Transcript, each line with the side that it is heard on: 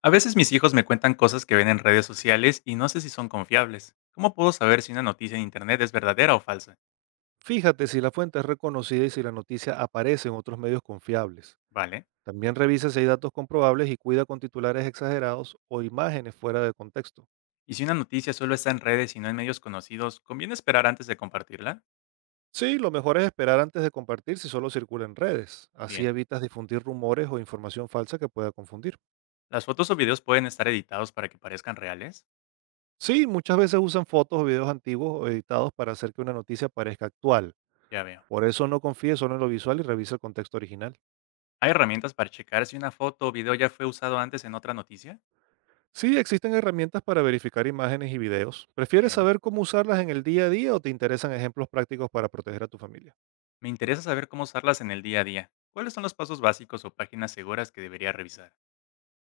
left: A veces mis hijos me cuentan cosas que ven en redes sociales y no sé si son confiables. ¿Cómo puedo saber si una noticia en Internet es verdadera o falsa?
right: Fíjate si la fuente es reconocida y si la noticia aparece en otros medios confiables.
left: ¿Vale?
right: También revisa si hay datos comprobables y cuida con titulares exagerados o imágenes fuera de contexto.
left: Y si una noticia solo está en redes y no en medios conocidos, ¿conviene esperar antes de compartirla?
right: Sí, lo mejor es esperar antes de compartir si solo circula en redes. Así
left: Bien.
right: evitas difundir rumores o información falsa que pueda confundir.
left: ¿Las fotos o videos pueden estar editados para que parezcan reales?
right: Sí, muchas veces usan fotos o videos antiguos o editados para hacer que una noticia parezca actual.
left: Ya veo.
right: Por eso no confíes solo en lo visual y revisa el contexto original.
left: ¿Hay herramientas para checar si una foto o video ya fue usado antes en otra noticia?
right: Sí, existen herramientas para verificar imágenes y videos. ¿Prefieres
left: Bien.
right: saber cómo usarlas en el día a día o te interesan ejemplos prácticos para proteger a tu familia?
left: Me interesa saber cómo usarlas en el día a día. ¿Cuáles son los pasos básicos o páginas seguras que debería revisar?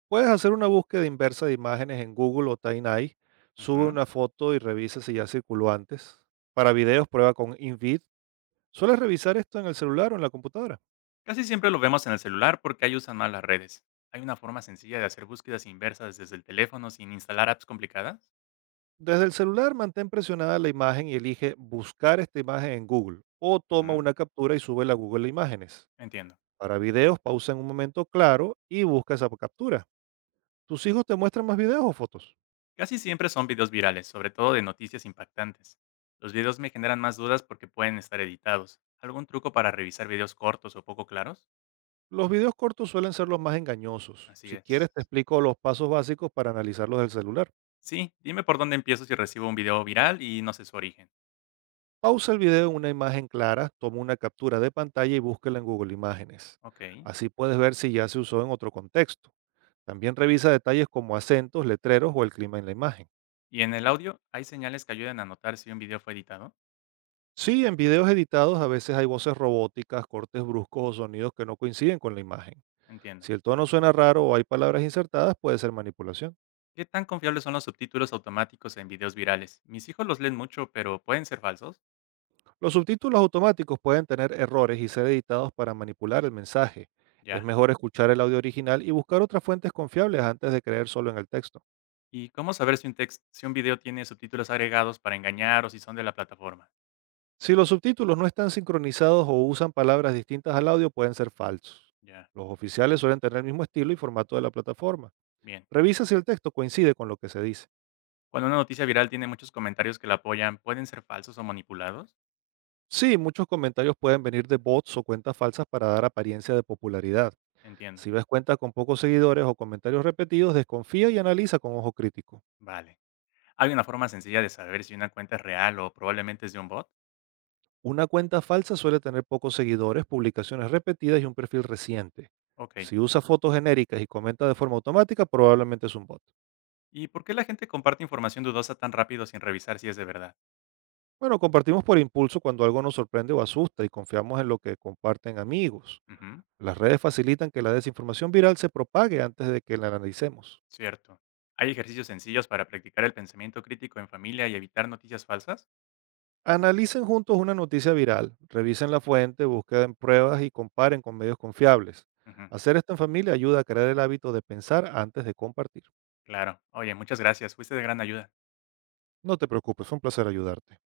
right: Puedes hacer una búsqueda inversa de imágenes en Google o Tiny, sube
left: Ujú.
right: una foto y revisa si ya circuló antes. Para videos, prueba con InVid. ¿Sueles revisar esto en el celular o en la computadora?
left: Casi siempre lo vemos en el celular porque ahí usan mal las redes. ¿Hay una forma sencilla de hacer búsquedas inversas desde el teléfono sin instalar apps complicadas?
right: Desde el celular, mantén presionada la imagen y elige buscar esta imagen en Google o toma
left: Ujú,
right: una captura y sube a Google Imágenes.
left: entiendo.
right: Para videos, pausa en un momento claro y busca esa captura. ¿Tus hijos te muestran más videos o fotos?
left: Casi siempre son videos virales, sobre todo de noticias impactantes. Los videos me generan más dudas porque pueden estar editados. ¿Algún truco para revisar videos cortos o poco claros?
right: Los videos cortos suelen ser los más engañosos.
left: Así
right: Si quieres,
left: es.
right: te explico los pasos básicos para analizarlos del celular.
left: Sí, dime por dónde empiezo si recibo un video viral y no sé su origen.
right: Pausa el video en una imagen clara, toma una captura de pantalla y búsquela en Google Imágenes.
left: Ok.
right: Así puedes ver si ya se usó en otro contexto. También revisa detalles como acentos, letreros o el clima en la imagen.
left: ¿Y en el audio hay señales que ayuden a notar si un video fue editado?
right: Sí, en videos editados a veces hay voces robóticas, cortes bruscos o sonidos que no coinciden con la imagen.
left: Entiendo.
right: Si el tono suena raro o hay palabras insertadas, puede ser manipulación.
left: ¿Qué tan confiables son los subtítulos automáticos en videos virales? Mis hijos los leen mucho, pero ¿pueden ser falsos?
right: Los subtítulos automáticos pueden tener errores y ser editados para manipular el mensaje. Es
left: Ya.
right: mejor escuchar el audio original y buscar otras fuentes confiables antes de creer solo en el texto.
left: ¿Y cómo saber si si un video tiene subtítulos agregados para engañar o si son de la plataforma?
right: Si los subtítulos no están sincronizados o usan palabras distintas al audio, pueden ser falsos.
left: Ya.
right: Los oficiales suelen tener el mismo estilo y formato de la plataforma.
left: Bien.
right: Revisa si el texto coincide con lo que se dice.
left: Cuando una noticia viral tiene muchos comentarios que la apoyan, ¿pueden ser falsos o manipulados?
right: Sí, muchos comentarios pueden venir de bots o cuentas falsas para dar apariencia de popularidad.
left: Entiendo.
right: Si ves cuenta con pocos seguidores o comentarios repetidos, desconfía y analiza con ojo crítico.
left: Vale. ¿Hay una forma sencilla de saber si una cuenta es real o probablemente es de un bot?
right: Una cuenta falsa suele tener pocos seguidores, publicaciones repetidas y un perfil reciente.
left: Ok.
right: Si usa fotos genéricas y comenta de forma automática, probablemente es un bot.
left: ¿Y por qué la gente comparte información dudosa tan rápido sin revisar si es de verdad?
right: Bueno, compartimos por impulso cuando algo nos sorprende o asusta y confiamos en lo que comparten amigos.
left: Ujú.
right: Las redes facilitan que la desinformación viral se propague antes de que la analicemos.
left: Cierto. ¿Hay ejercicios sencillos para practicar el pensamiento crítico en familia y evitar noticias falsas?
right: Analicen juntos una noticia viral, revisen la fuente, busquen pruebas y comparen con medios confiables.
left: Ujú,
right: Hacer esto en familia ayuda a crear el hábito de pensar antes de compartir.
left: claro. Oye, muchas gracias. Fuiste de gran ayuda.
right: No te preocupes, fue un placer ayudarte.